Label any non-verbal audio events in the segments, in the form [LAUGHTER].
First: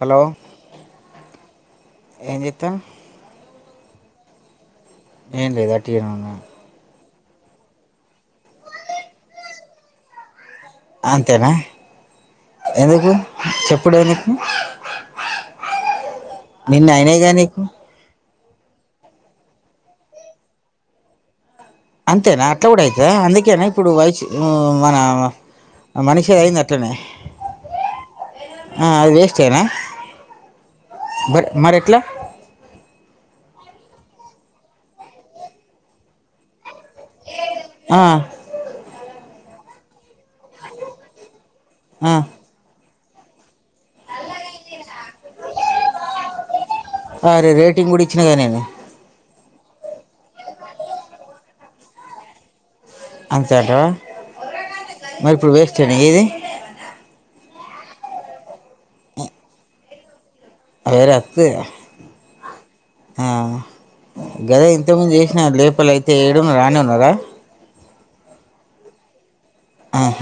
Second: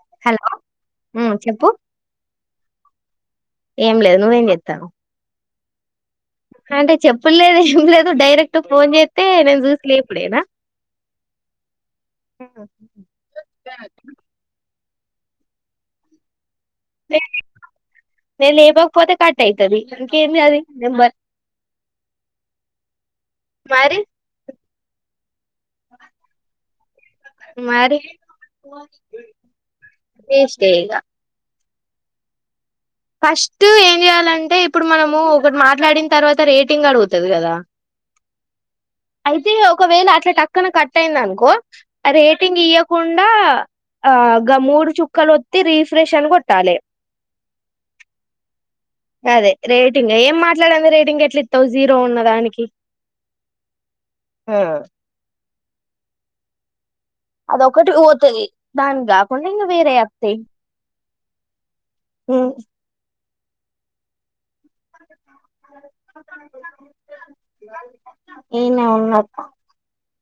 Hello హ్మ్ చెప్పు ఏం చెప్తావ్ ఏం లేదు నువ్వు ఏం జ్యతనవు ఏం లేదు అట్టిగానే ఉన్న ఇప్పుడు లేదు ఏం లేదు డైరెక్ట్ ఫోన్ చేస్తే నేను చూసిలే ఇప్పుడేనా అంతేనా ఎందుకు చెప్పుడే ఎందుకు నిన్న లే అయినాగా నీకు నేను లేపోకపోతే కట్ అయితది ఇంకేంది అది నెంబర్ అంతేనా అట్లా కూడా అయిత అందుకేనా ఇప్పుడు మరి వైస్ మన మనిషి అయింద క్కనే మరి అది వేస్తేనా వేస్టే ఇగ బట్ మర్ ఎట్లా ఫస్ట్ ఏం చెయాలంటే ఇప్పుడు మనము ఒకటి మాట్లాడిన తర్వాత రేటింగ్ అడుగుతుది కదా ఆ అయితే ఒకవేళ అట్లా టక్కన కట్ అయింది అనుకో ఆ రేటింగ్ ఇయ ఇయ్యకుండా ఆ గ మూడు చుక్కలు ఒత్తి రీఫ్రెష్ అని కొట్టాలి అరే రేటింగ్ కూడా ఇచ్చినగా నేను అదే రేటింగ్ ఏం మాట్లాడంది రేటింగ్ ఎట్లా ఇస్తావు జీరో ఉన్న దానికి అంతే అంట మరి ఇప్పుడు వేస్తే నా ఇది అదొక్కటి పోతుంది దానికి కాకుండా ఇంకా వేరే అత్తయ్ వేర అక్క ఆ గదా ఇంతకుమంది చేసిన లేపల అయితే ఏడ రానే ఉన్నారా ఈనే ఉన్న ఆహ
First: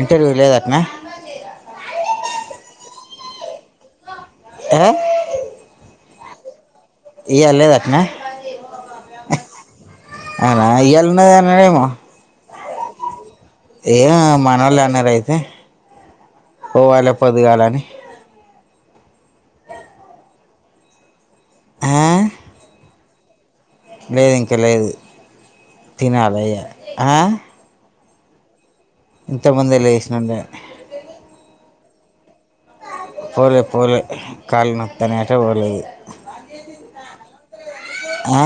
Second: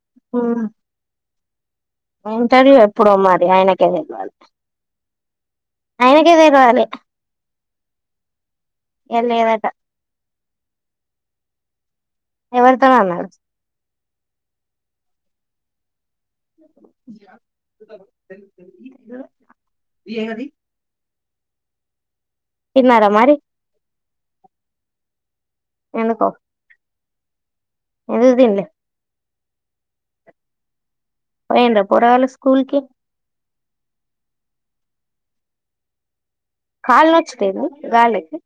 ఇంటర్వ్యూ లేదు అట్లనా ఇంటర్వ్యూ ఎప్పుడు మరి ఆయనకే తెలవాలి ఏ ఆయనకే తెలవాలి ఇయ్యాల లేదు అట్లానా ఇయాల లేదట అవున ఇయాల ఉన్నాడేమో ఎవరితో అన్నాడు ఏ మనళ అన్నారురయితే పోవాలి పొద్దుగాలని ఏమని ఆ ఉన్నారా మరి లేదు ఇంకా లేదు ఎందుకో తినాలి ఇగ ఆ ఎందుకు తినలే ఇంతకుముందే లేసినాగా ఎంద పోరగాలు స్కూలుకి పోలే పోలే కాళ నొతనయంట పోలేదు కాళ నచ్చుతాంది ఏంది గాలికి ఆ?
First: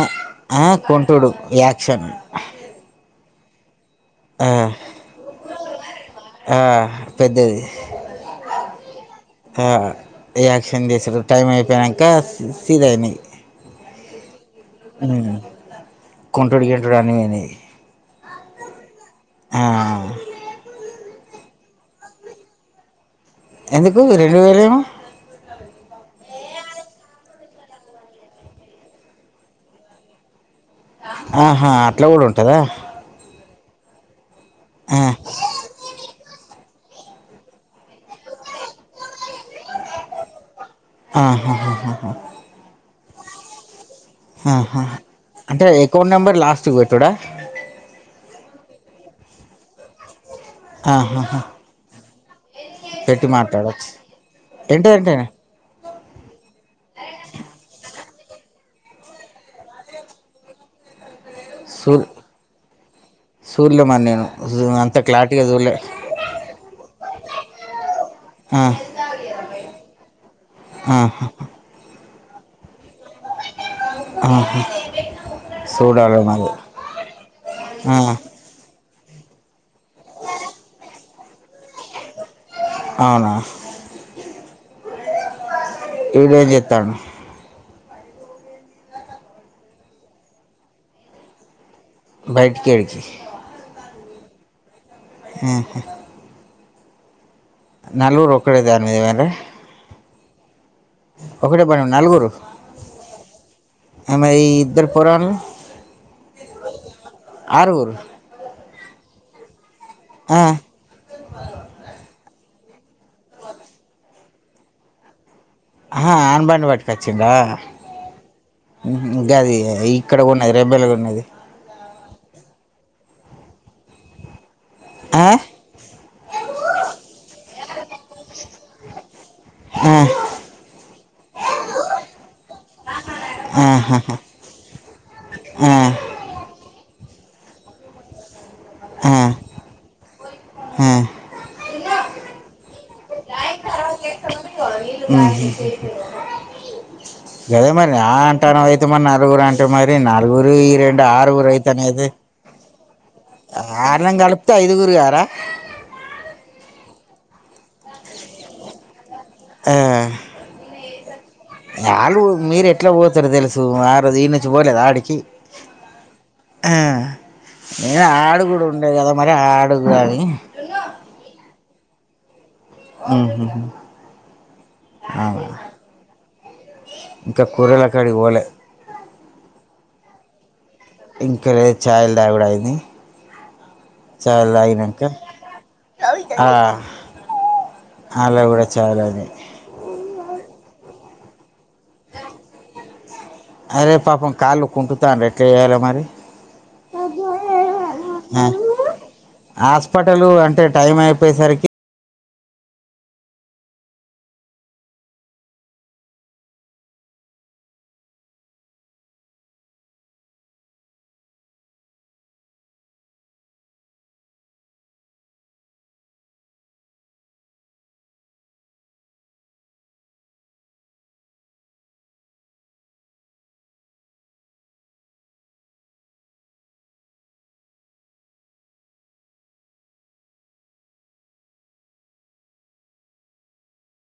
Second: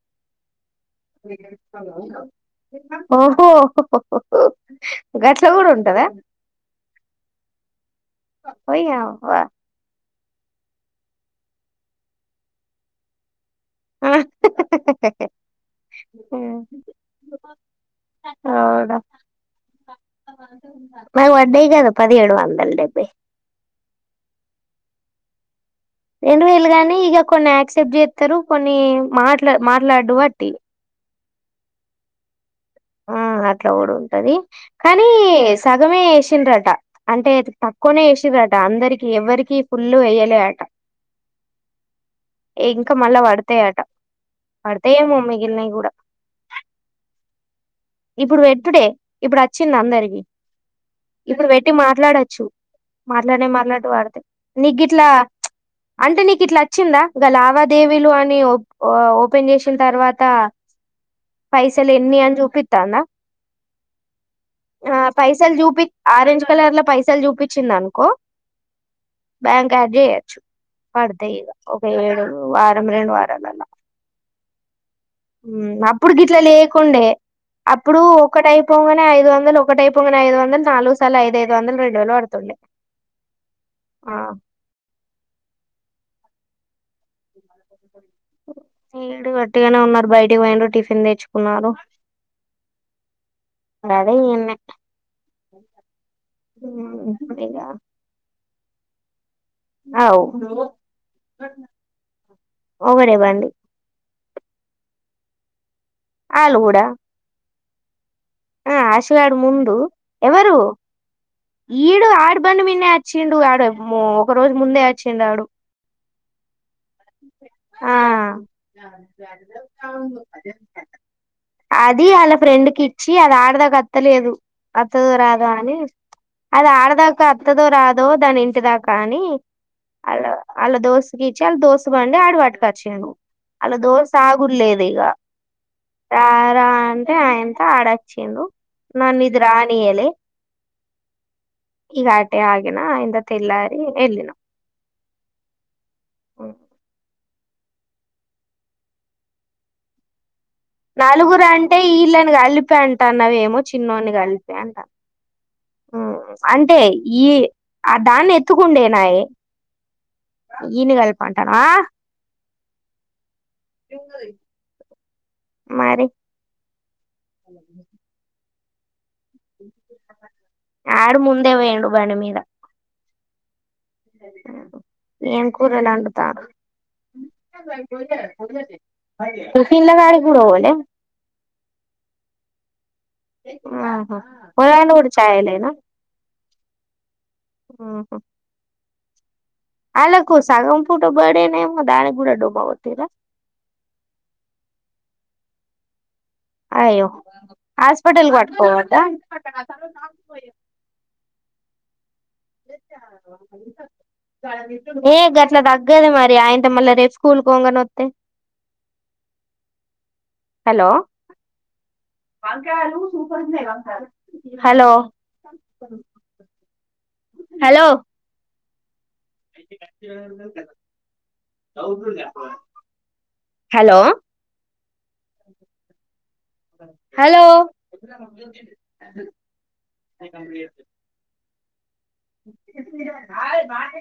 ఆ? కుంటుడు యాక్షన్ ఒహ్హో ఆ, గట్ల కూడా ఉంటదా ఆ పెద్దది పోయి అవ్వ ఆ ఏయాక్షన్ చేసారు టైం అయిపోయినకా సీద అయినాయి ఆ ఉమ్. కుంటుడు గింటుడు అని పోయినాయి అవునా ఆ. మాకి పడ్డాయి కదా పదిహేడు వందలు డబ్యే ఎందుకు రెండు వేలు ఏమో రెండు వేలు గాని ఇక కొన్ని యాక్సెప్ట్ చేస్తారు కొన్ని మాట్లా మాట్లాడు బట్టి ఆహా అట్లా కూడా ఉంటదా ఆ అట్లా కూడా ఉంటది ఆ, కానీ సగమే వచ్చిందంట అంటే తక్కువనే ఏసిండ్రంట అందరికి ఎవరి కి పుల్లు వేయలే అంట ఆహా ఇంకా మల్ల పడతేయాట ఆహా అంటే ఎక్కువ నెంబర్ లాస్ట్ పెట్టుడా ఇప్పుడు పెటుడే ఇప్పుడు అచ్చింది అందరికి ఆహాహా. ఇప్పుడు పెట్టి మాట్లాడచ్చు పెట్టి మాట్లాడలేం మాట్లాడచ్చు మాట్లాడవాలికి నీ ఏంటి గిట్ల అంటే అంటే నీకు ఇట్లా అచ్చిందా దా లావాదేవీలు అ మీ ఒప్ ఓపెన్ చేషిన్ తర్వాత పైసలు ఎన్ని చూపెట్ సూల్య్ మాన్యను ఆ పైసలు చూపి ఆరెంజ్ కలర్ల పైసలు చూపించింది అనుకో ఆ, బ్యాంక్ యాడ్ చేయొచ్చు పడత ఆహా. ఇగ ఒక ఏడు వ రెండు వారాలలా ఆహా. అప్పుడు చూడాలి గిట్లా మరి లేకుండే ఆ, అప్పుడు ఒకటి అయిపోవగనే ఐదు వందల ఒకటి పొగ నే ఐదు వందలు నాలుగు సార్లు ఐదు ఐదువందల రెండు వేలు పడుతుంది అవునా ఇడు ఏ చేతడు విడు గట్టిగానే ఉన్నారు బయటికి పోయి టిఫిన్ తెచ్చుకున్నారు బయటికెలచ్చి అదే ఇన్న ఆహా అ నలుగురు ఒక్కడే దాని మీద [UNINTELLIGIBLE] అవూ ఒకటే పోయినం నలుగురు ఒకటే బండి ఆమై ఇద్దరు పోరగాళ్లు ఆలు కూడా ఆరుగురు ఆ ఆశగాడు ముందు ఆ. ఎవరు ఈడు ఆడు ఇబంద్ మీనే వచ్చిండు ఆడు మో ఒక రోజు ముందే వచ్చిండాడు అనబాడి బ కచ్చిడా ఆ గది ఇక్కడ ఉన్నది రెబెల్గా ఉన్నది అది వాళ్ళ ఫ్రెండ్ కి ఇచ్చి అది ఆడదాక అత్తలేదు అత్తదు ఆ? రాదా అని అది ఆడదాకా అత్తదో రాదో దాని ఇంటిదాకా అని ఆ, అలో దోస్తకిచ్చ అ దోస్త [UNINTELLIGIBLE] ఆడు పటుకవచ్చయను అలా ఆహాహా. దోస్త అగుర్లేదు ఇగ ఆ, ఆరన్ ఆ ఎంత ఆడచ్చిందు ఆ, నన్న ఇది రానియలే ఆ. ఈ ఆటే ఆగేనా అ ఇంద తెల్లార ఎల్లినావ హు హు కదే మరి ఆ అంటాను అయితే మరి నలుగురు అంటే మరి నాలుగురు నలుగురు అంటే వీళ్ళని కలిపి అంటాన్నావేమో చిన్నోని ఆరులను కలిపితే కలిపి అంటా ఐదుగురు గారా అంటే ఈ ఆ దాన్ని ఎత్తుకుండేనాయి ఆ కలిపంటానవా వాళ్ళు మీరు ఎట్లా పోతారు తెలుసు ఆ రోజు ఈ నుంచి పోలేదు ఆడికి మరి నేను ఆడు కూడా ఉండేయి కదా మరి ఆడు కానీ ఆడు ముందే పోయిండు బండి మీద హ ఏం కూరలాడుతారూ ఇంకా కూరల కాడి ఓలే తన్లా గడి పడవలే ఇంకా చైల్డ్ హైడ్ అయింది ఆహా పొలాన్ని చాలయినంకా కూడా చాయలేనా ఆ అలా కూడా చాలదు అలాకు సాగం ఫూటో బడేనే అరే పాప కాలు కుంటతా అ ర ఎట్లే ఎయాల మరి అయ్యో హాస్పిటల్ పట్టుకోవద్దా హాస్పిటల్ అంటే టైం అయిపో పేసరికి ఏ గట్లా తగ్గదు మరి ఆయంత మళ్ళా రేపు స్కూల్కింగని వస్తే అ హలో హలో అ హలో హలో అ హలో బ